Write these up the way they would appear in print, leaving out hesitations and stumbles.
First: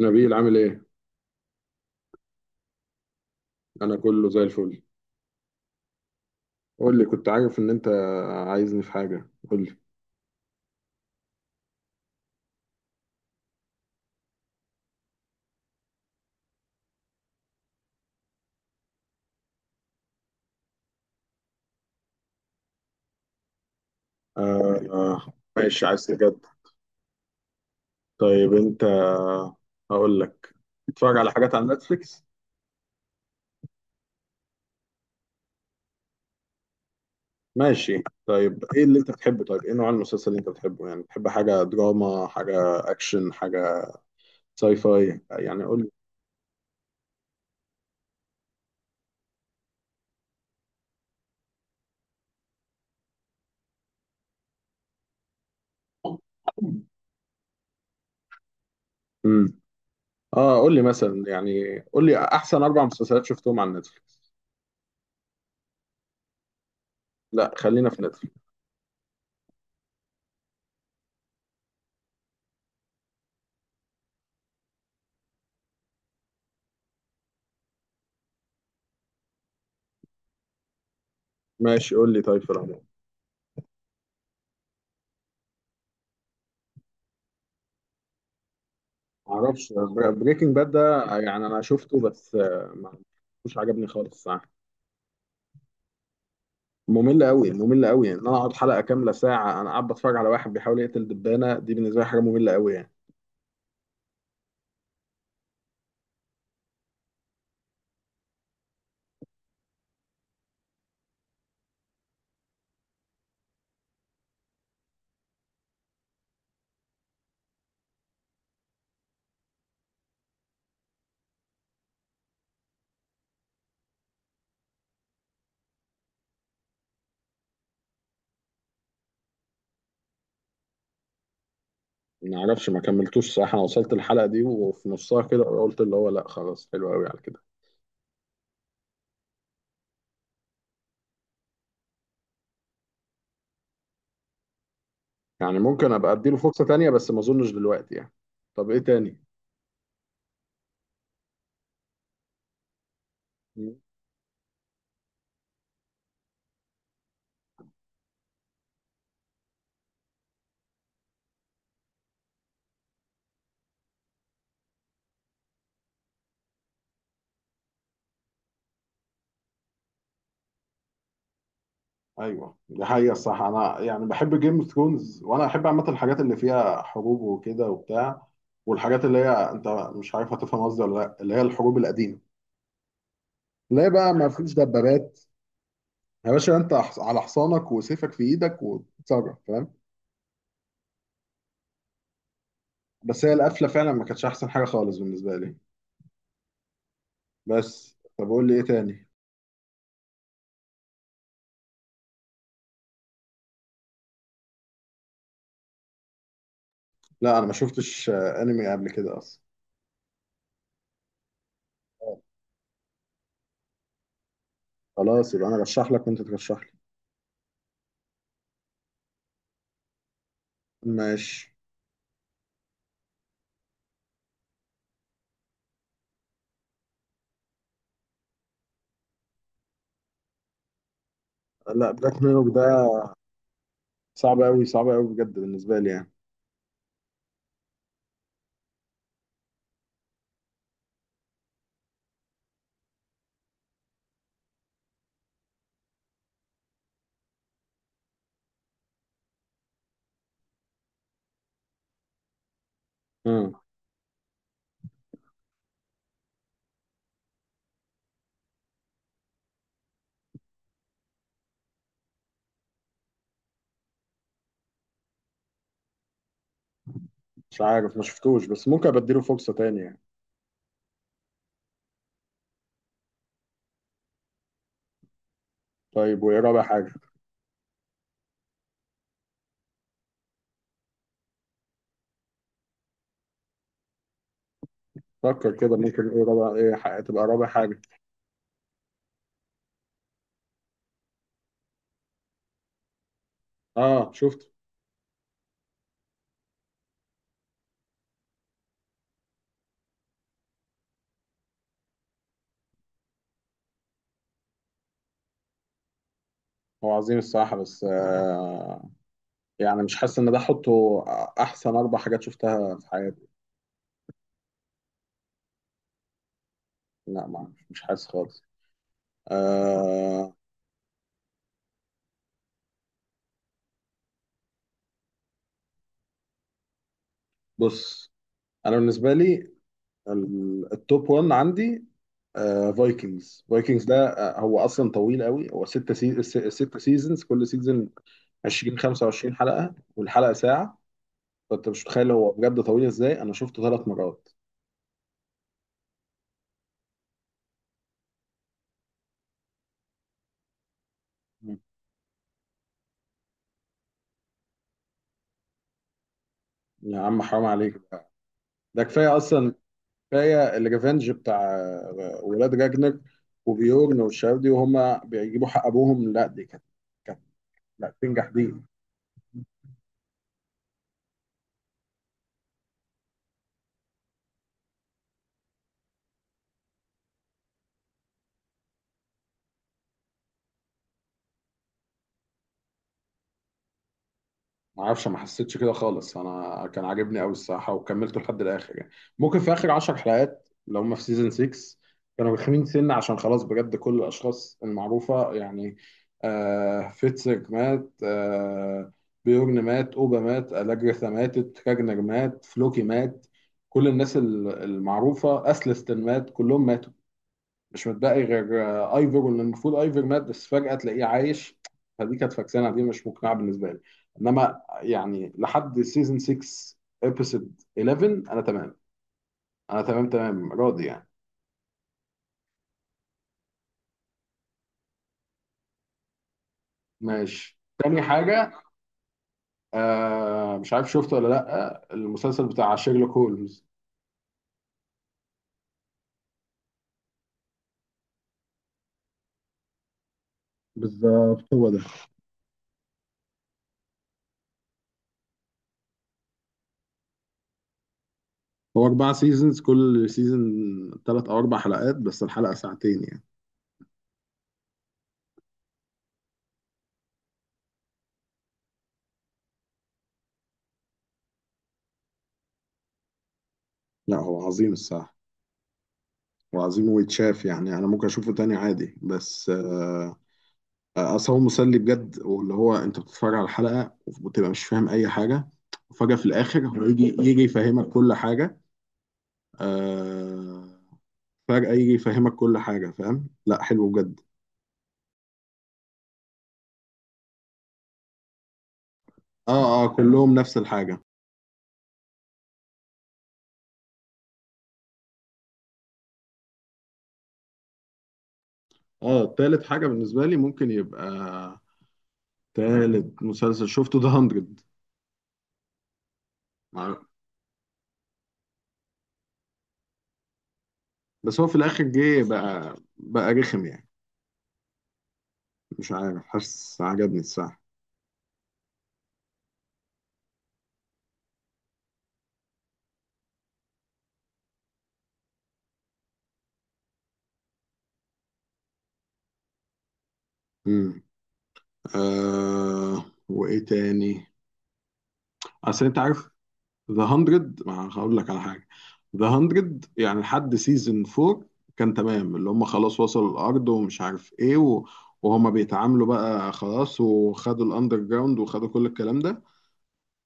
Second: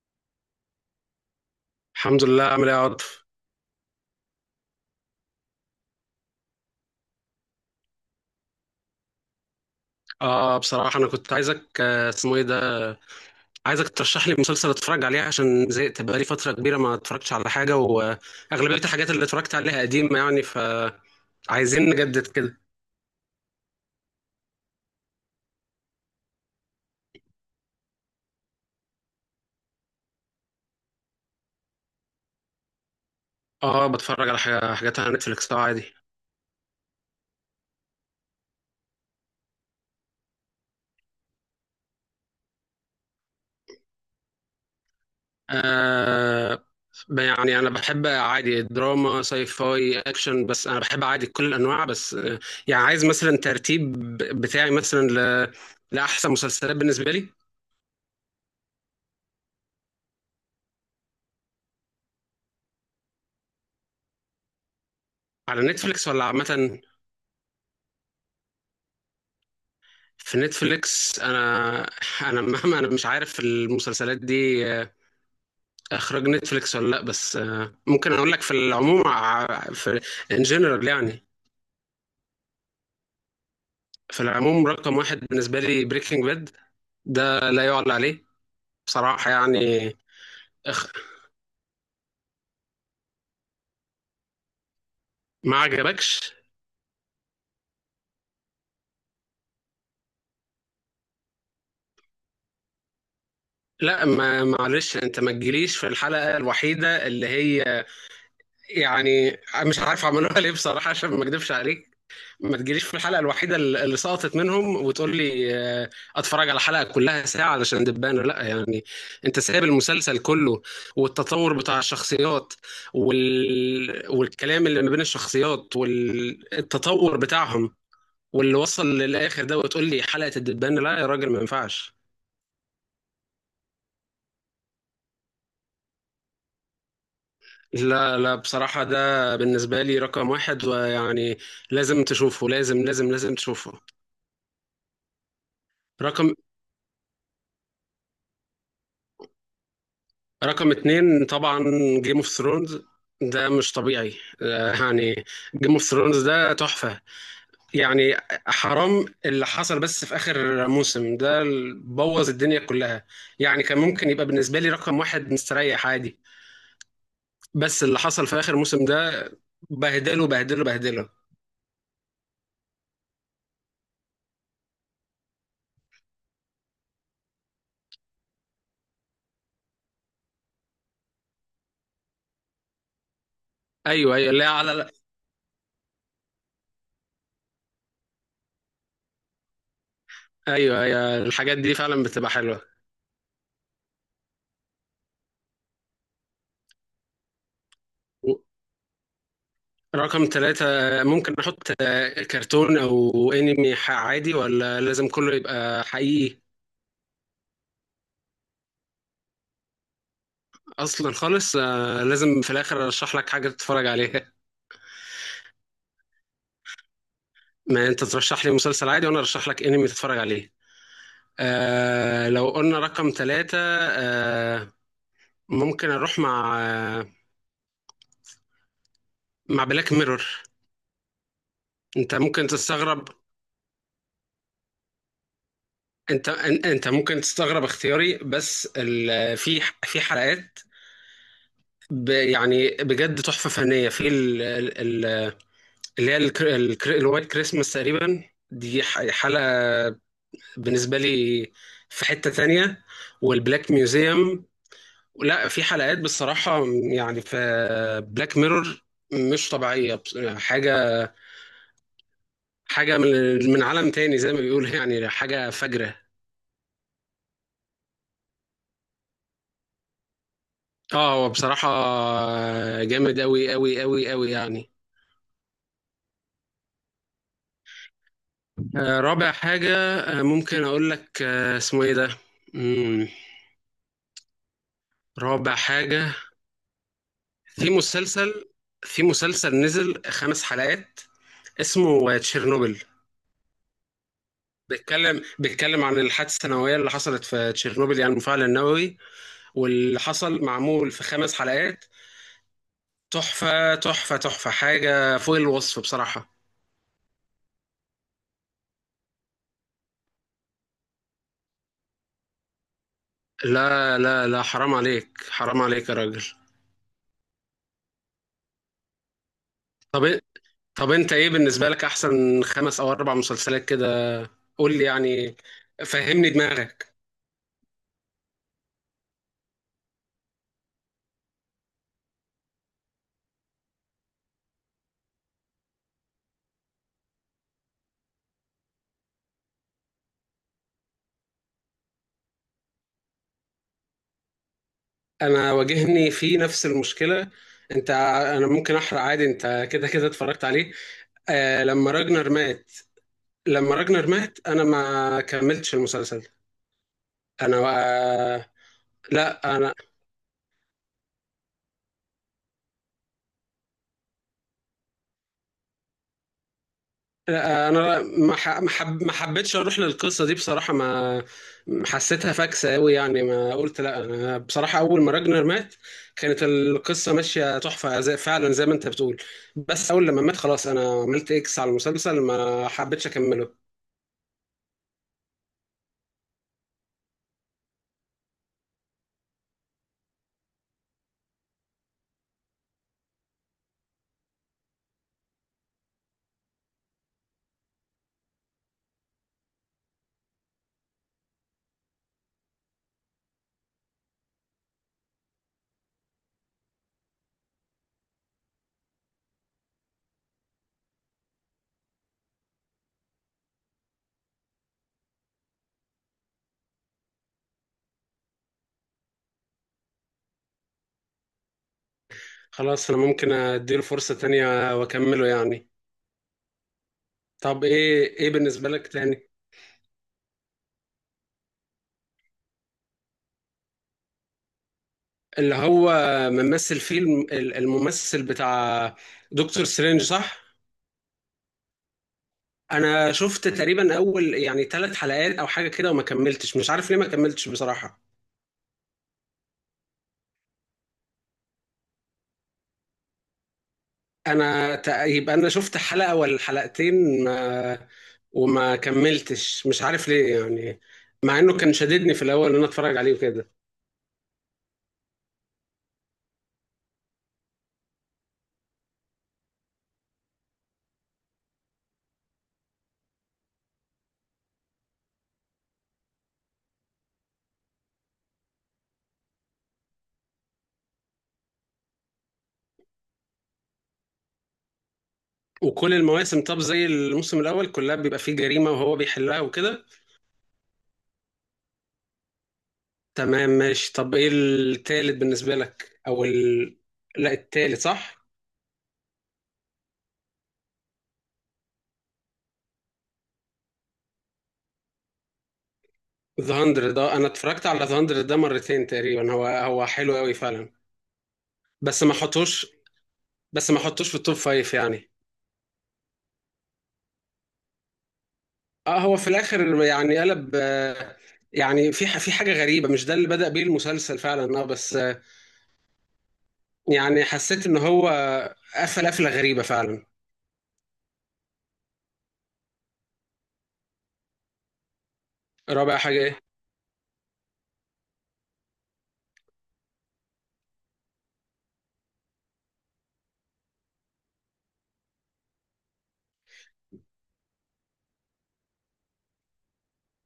نبيل عامل ايه؟ الحمد لله عامل ايه يا عاطف؟ انا كله زي الفل. قول لي، كنت عارف ان انت عايزني في حاجة؟ قول لي. اه، بصراحة أنا كنت عايزك اسمه ايه ده، عايزك ترشح لي مسلسل اتفرج عليه عشان زهقت بقالي فترة كبيرة ما اتفرجتش على حاجة، وأغلبية الحاجات اللي اتفرجت عليها قديمة يعني، فعايزين نجدد كده. ماشي، عايز تجد. طيب انت، هقول لك، بتتفرج على حاجات على نتفليكس؟ اه بتفرج على حاجات على نتفليكس اه عادي. ماشي، طيب ايه اللي انت بتحبه؟ طيب ايه نوع المسلسل اللي انت بتحبه؟ يعني بتحب حاجة دراما، حاجة اكشن، حاجة ساي فاي؟ يعني قول لي. آه، يعني أنا بحب عادي دراما ساي فاي أكشن، بس أنا بحب عادي كل الأنواع، بس يعني عايز مثلا ترتيب بتاعي مثلا لأحسن مسلسلات بالنسبة لي. امم اه قول لي مثلا، يعني قول لي احسن اربع مسلسلات شفتهم على نتفليكس. على نتفليكس ولا عامة؟ لا خلينا في نتفليكس. في نتفليكس، انا مهما، انا مش عارف المسلسلات دي اخراج نتفليكس ولا لا، بس ممكن اقول لك في العموم في ان جنرال يعني. ماشي قول لي، طيب في العموم. في العموم رقم واحد بالنسبه لي بريكنج باد، ده لا يعلى عليه بصراحه معرفش يعني. بريكنج باد أخ... ده، يعني انا شفته بس آه، ما مش عجبني خالص، صح. ما عجبكش؟ ممل قوي ممل قوي، يعني ان انا اقعد حلقه كامله ساعه انا قاعد بتفرج على واحد بيحاول يقتل دبانه، دي بالنسبه لي حاجه ممله قوي يعني. لا، ما معلش، انت ما تجيليش في الحلقه الوحيده اللي هي، يعني مش عارف عملوها ليه بصراحه، عشان ما اكدبش عليك، ما تجيليش في الحلقة الوحيدة اللي سقطت منهم وتقول لي آه، اتفرج على حلقة كلها ساعة علشان دبانة، لا يعني، انت سايب المسلسل كله والتطور بتاع الشخصيات والكلام اللي ما بين الشخصيات والتطور بتاعهم واللي وصل للآخر ده، وتقول لي حلقة الدبانة؟ لا يا راجل ما ينفعش. ما اعرفش ما كملتوش، صح، انا وصلت الحلقه دي وفي نصها كده قلت اللي هو لا، خلاص حلو قوي على كده. لا لا بصراحة ده بالنسبة لي رقم واحد ويعني لازم تشوفه، لازم لازم لازم تشوفه. يعني ممكن ابقى رقم اديله فرصه تانية بس ما اظنش دلوقتي يعني. طب ايه تاني؟ رقم اتنين طبعا جيم اوف ثرونز، ده مش طبيعي، يعني جيم اوف ثرونز ده تحفة يعني، حرام اللي حصل بس في آخر موسم ده، بوظ الدنيا كلها يعني. كان ممكن يبقى بالنسبة لي رقم واحد مستريح عادي، بس اللي حصل في آخر موسم ده بهدله بهدله بهدله. ايوه، دي حقيقة. الصح انا يعني بحب جيم اوف ثرونز، وانا احب عامة الحاجات اللي فيها حروب وكده وبتاع، والحاجات اللي هي انت مش عارف هتفهم قصدي ولا لا، اللي هي الحروب القديمة، اللي هي بقى أيوه ما أيوه، لا فيش على لا. دبابات. يا باشا انت على حصانك وسيفك في ايدك وتتصرف، فاهم. أيوه أيوه، الحاجات دي فعلا بتبقى حلوة. بس هي القفلة فعلا ما كانتش احسن حاجة خالص بالنسبة لي. بس طب قول لي ايه تاني. رقم ثلاثة، ممكن أحط كرتون أو أنمي عادي، ولا لازم كله يبقى حقيقي؟ لا انا ما شفتش انمي قبل كده اصلا. اصلا خالص لازم في الاخر ارشح لك حاجه تتفرج عليها، خلاص يبقى انا رشح لك وانت ترشح لي. ما انت ترشح لي مسلسل عادي وانا ارشح لك انمي تتفرج عليه. ماشي. آه لو قلنا رقم ثلاثة، آه ممكن اروح مع مع بلاك ميرور. لا انت بلاك ميرور ممكن ده تستغرب، صعب قوي صعب قوي بجد بالنسبة لي. انت ممكن تستغرب اختياري، بس في حلقات، يعني بجد تحفه فنيه في ال- اللي هي الوايت كريسماس تقريبا، دي حلقه بالنسبة لي في حتة تانية، يعني والبلاك ميوزيوم. لا في حلقات بصراحة يعني، في بلاك ميرور مش طبيعية، حاجة، حاجة من عالم تاني زي ما بيقولوا يعني، حاجة فجرة. مش عارف ما شفتوش بس ممكن ابديله فرصة تانية يعني. اه هو بصراحة جامد أوي أوي أوي أوي يعني. طيب وايه رابع حاجة؟ رابع حاجة، ممكن أقول لك اسمه إيه ده؟ مم، فكر رابع كده، ممكن حاجة، ايه رابع، ايه تبقى رابع في حاجة. مسلسل، في مسلسل نزل خمس حلقات اسمه تشيرنوبل، اه شفت. بيتكلم عن الحادثه النوويه اللي حصلت في تشيرنوبيل يعني، المفاعل النووي واللي حصل معمول في خمس حلقات، تحفه تحفه تحفه، حاجه فوق الوصف بصراحه. هو عظيم الصراحة بس يعني مش حاسس ان ده احطه احسن اربع حاجات شفتها في حياتي. لا لا لا، حرام عليك، حرام عليك يا راجل. لا ما مش حاسس خالص. طب إ- آه. طب انت ايه بالنسبه لك احسن خمس او اربع مسلسلات كده؟ قول لي يعني، فهمني دماغك. بص، انا بالنسبة لي التوب 1 عندي فايكنجز ده هو اصلا طويل قوي. هو ست سيزونز، كل سيزون 20 25 حلقة، والحلقة ساعة. فانت مش متخيل هو بجد طويل ازاي، انا شفته ثلاث مرات. انا واجهني في نفس المشكله، انت، انا ممكن احرق عادي، انت كده كده اتفرجت عليه. مم. آه لما راجنر مات، لما راجنر مات انا ما كملتش المسلسل. يا عم حرام انا عليك بقى. بقى... ده كفايه اصلا، لا انا، كفايه الريفنج بتاع ولاد راجنر وبيورن والشباب دي وهم بيجيبوا حق ابوهم، لا دي كانت لا لا انا تنجح ما دي. ح- ما حب... ما حبيتش اروح للقصه دي بصراحه، ما حسيتها فاكسه قوي يعني، ما قلت لا، انا بصراحه اول ما راجنر مات كانت القصه ماشيه تحفه فعلا زي ما انت بتقول، بس اول لما مات خلاص انا عملت اكس على المسلسل، ما حبيتش اكمله. ما اعرفش، ما حسيتش كده خالص، انا كان عاجبني قوي الصراحه وكملته لحد الاخر يعني. ممكن في اخر 10 حلقات لو هم في سيزون 6 كانوا رخمين سنه، عشان خلاص بجد كل الاشخاص المعروفه يعني. آه فيتسك مات، آه، بيورن مات، اوبا مات، الاجريثا ماتت، كاجنر مات، فلوكي مات، كل الناس المعروفه، اسلستن مات، كلهم ماتوا. مش متبقي غير ايفر، واللي المفروض ايفر مات بس فجأة تلاقيه عايش. فدي كانت فاكسانة، دي مش مقنعة بالنسبة لي. انما يعني لحد سيزون 6 ابيسود 11 انا تمام انا تمام تمام راضي يعني. خلاص انا ممكن اديله فرصه تانية واكمله يعني. ماشي، طب تاني ايه، ايه حاجة. بالنسبه لك تاني؟ آه مش عارف شفته ولا لأ المسلسل بتاع شيرلوك هولمز. اللي هو ممثل فيلم، الممثل بتاع دكتور سترينج، صح؟ بالظبط هو ده. انا شفت تقريبا اول، يعني ثلاث حلقات او حاجه كده، وما كملتش، مش عارف ليه ما كملتش بصراحه. هو أربع سيزونز، كل سيزون تلات أو أربع حلقات بس الحلقة ساعتين يعني. يبقى انا شفت حلقه ولا حلقتين، ما وما كملتش، مش عارف ليه يعني، مع انه كان شددني في الاول ان انا اتفرج عليه وكده. لا هو عظيم الصراحة وعظيم ويتشاف يعني، أنا ممكن أشوفه تاني عادي. بس اصل هو مسلي بجد، واللي هو انت بتتفرج على الحلقه وبتبقى مش فاهم اي حاجه وفجاه في الاخر هو يجي يفهمك كل حاجه. آه فجاه يجي يفهمك كل حاجه، فاهم، لا حلو بجد. وكل المواسم، طب زي الموسم الاول، كلها بيبقى فيه جريمه وهو بيحلها اه وكده؟ اه كلهم نفس الحاجه. تمام ماشي. طب ايه التالت بالنسبه لك، او لا التالت صح. اه تالت حاجه بالنسبه لي ممكن يبقى تالت مسلسل شفته ده 100. ذا 100، مع- ده انا اتفرجت على ذا 100 ده مرتين تقريبا، هو هو حلو قوي فعلا، بس هو في الاخر بس ما جه احطوش بقى رخم بس ما يعني. احطوش في التوب فايف يعني. مش عارف، حاسس عجبني الصراحه. اه هو في الاخر يعني قلب، يعني في في حاجه غريبه، مش ده اللي بدأ بيه المسلسل فعلا، اه بس يعني حسيت ان هو قفل قفله غريبه فعلا. امم. آه وايه تاني. اصل رابع انت حاجه عارف ايه؟ ذا 100، ما هقول لك على حاجه. ذا 100 يعني لحد سيزون 4 كان تمام، اللي هم خلاص وصلوا الارض ومش عارف ايه و... وهما بيتعاملوا بقى خلاص وخدوا الاندر جراوند وخدوا كل الكلام ده.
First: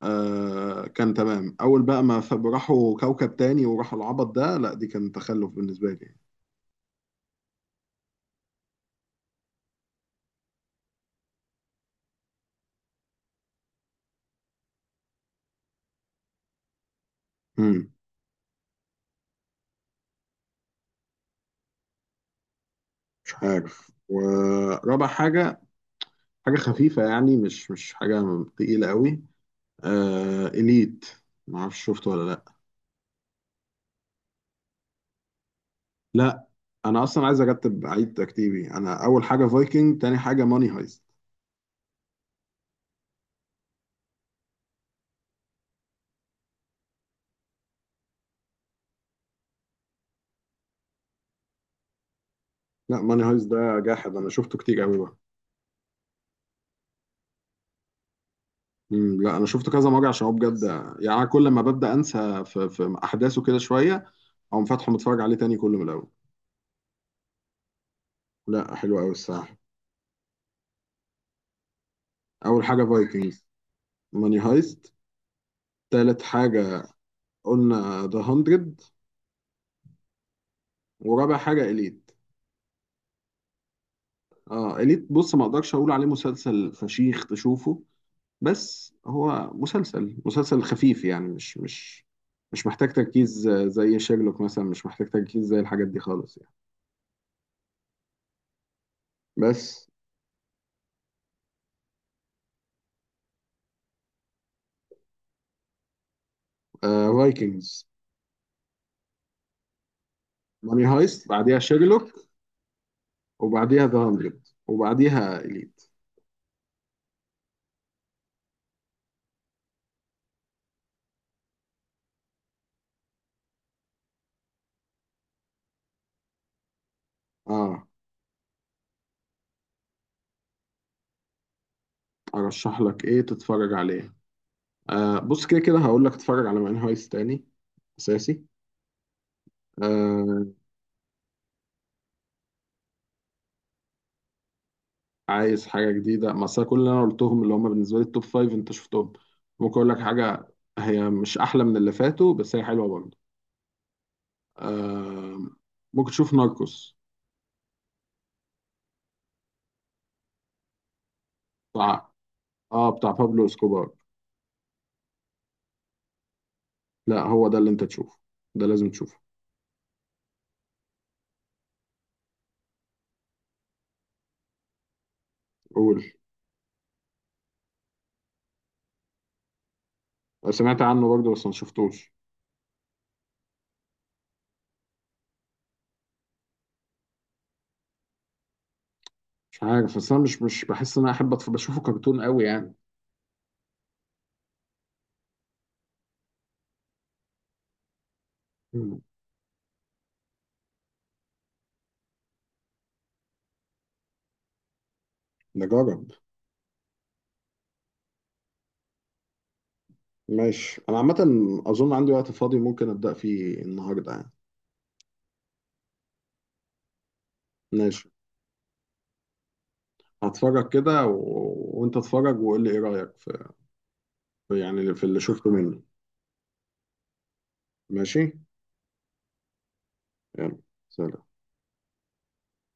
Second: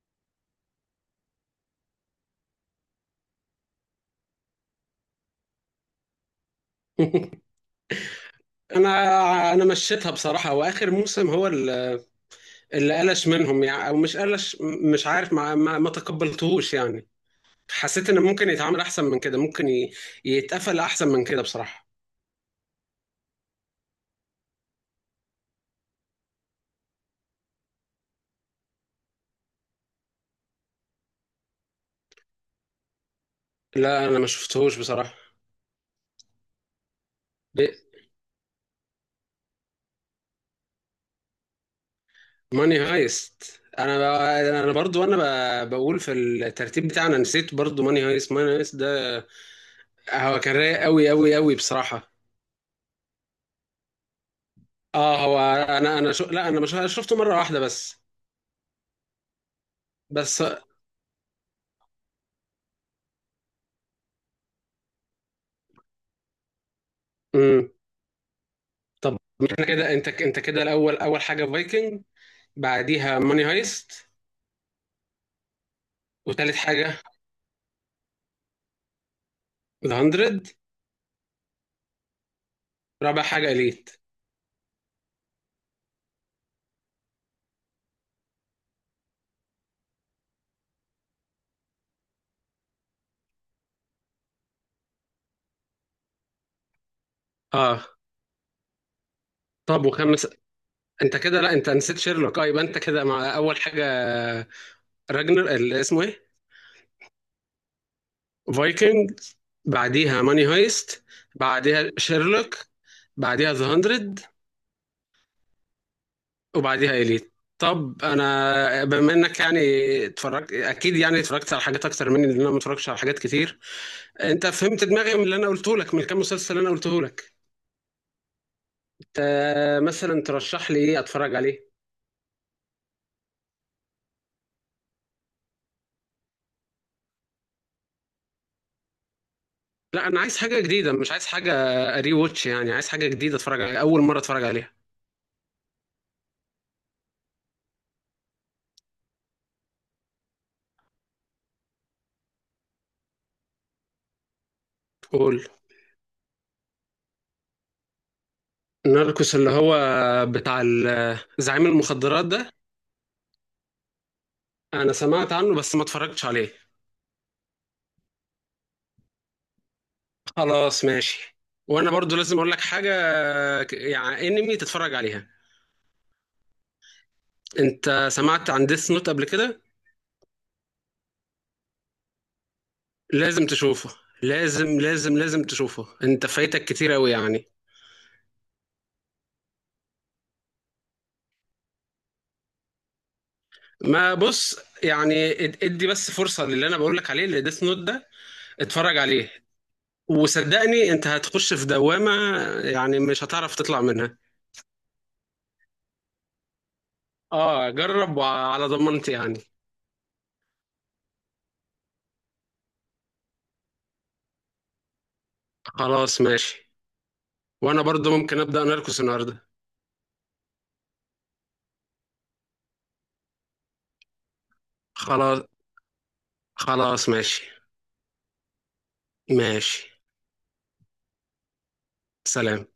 آه كان تمام، اول بقى ما ف- راحوا كوكب تاني وراحوا العبط ده، لا دي كان تخلف بالنسبه لي. انا، انا مشيتها بصراحه، واخر موسم هو اللي قلش منهم يعني، او مش قلش، مش عارف، ما تقبلتهوش يعني. امم. حسيت ان ممكن يتعامل احسن من كده، ممكن يتقفل احسن من كده بصراحه. مش عارف. ورابع حاجه، حاجه خفيفه يعني، مش حاجه تقيله قوي، آه اليت. ما اعرفش شفته ولا لا. لا انا ما شفتهوش بصراحه. لا انا اصلا عايز إيه، ارتب، عيد ترتيبي: انا اول حاجه فايكنج، تاني حاجه ماني هايست. ماني هايست، انا برضو، بقول في الترتيب بتاعنا، نسيت برضو ماني هايست، ماني هايست ده هو كان رايق قوي قوي قوي بصراحه. لا ماني هايست ده جاحد، انا شفته كتير قوي بقى. اه هو، لا انا مش شفته مره واحده بس، مم، لا انا شفته كذا مره عشان هو بس. بجد يعني. أنا كل ما ببدا انسى في احداثه كده شويه، اقوم فاتحه متفرج عليه تاني كله من الاول. امم، لا حلو قوي طب الصراحه. احنا كده، انت كده الاول، اول حاجه فايكنج، اول حاجه بعديها ماني فايكنجز، هايست، ماني هايست، تالت وتالت حاجه حاجه قلنا ذا 100، ذا 100، ورابع حاجه اليت. رابع حاجه اليت. اه اليت، بص، ما اقدرش اقول عليه مسلسل فشيخ تشوفه، بس هو مسلسل مسلسل خفيف يعني، مش محتاج تركيز زي شيرلوك مثلا، مش محتاج تركيز زي الحاجات دي خالص يعني. اه طب بس وخامس؟ انت كده، لا انت نسيت شيرلوك. اه يبقى انت كده مع اول حاجه راجنر، اسمه ايه، فايكنجز، فايكنج، بعديها ماني ماني هايست، هايست، بعديها بعديها شيرلوك، شيرلوك، بعديها ذا وبعديها ذا هاندرد، 100، وبعديها إليت. وبعديها اليت. طب انا بما انك يعني اتفرجت اكيد يعني، اتفرجت على حاجات اكتر مني، لان انا ما اتفرجتش على حاجات كتير، انت فهمت دماغي من اللي انا قلته لك، من كام مسلسل اللي انا قلته لك، اه انت مثلا ترشح لي ايه اتفرج عليه؟ ارشح لك ايه تتفرج عليه. بص كده كده هقول لك تتفرج على ماني هايست تاني اساسي. لا انا عايز آه حاجه جديده، مش عايز حاجه ري ووتش يعني، عايز حاجه جديده اتفرج عليها اول مره اتفرج عليها. عايز حاجه جديده؟ ما أصل كل اللي انا قلتهم اللي هم بالنسبه لي التوب فايف انت شفتهم. ممكن اقول لك حاجه، هي مش احلى من اللي فاتوا بس هي حلوه برضه. آه. قول. ممكن تشوف ناركوس. ناركوس، اللي هو بتاع زعيم بتاع، المخدرات ده؟ اه بتاع بابلو اسكوبار. انا سمعت عنه بس ما اتفرجتش عليه. لا هو ده اللي انت تشوفه، ده لازم تشوفه. خلاص ماشي، وانا برضو لازم اقول لك حاجه، يعني انمي تتفرج عليها، قول. انت سمعت عن ديس نوت قبل كده؟ أنا سمعت عنه برضه بس ما شفتوش. لازم تشوفه، لازم لازم لازم تشوفه، انت فايتك كتير قوي يعني. مش عارف بس انا مش بحس ان انا احب بشوفه كرتون قوي يعني. ما بص يعني، ادي بس فرصه للي انا بقول لك عليه، اللي ديس نوت ده، اتفرج مم. عليه، وصدقني انت هتخش في دوامه يعني، مش هتعرف تطلع منها. نجرب. اه جرب، وعلى ضمانتي يعني. ماشي انا عامه اظن عندي وقت فاضي ممكن ابدا فيه النهارده يعني. خلاص ماشي، وانا ماشي. برضو ممكن ابدا نركس النهارده. هتفرج كده و... وانت اتفرج وقول لي ايه رايك يعني في اللي خلاص، شفته منه. خلاص ماشي. ماشي. ماشي. يلا. سلام. سلام.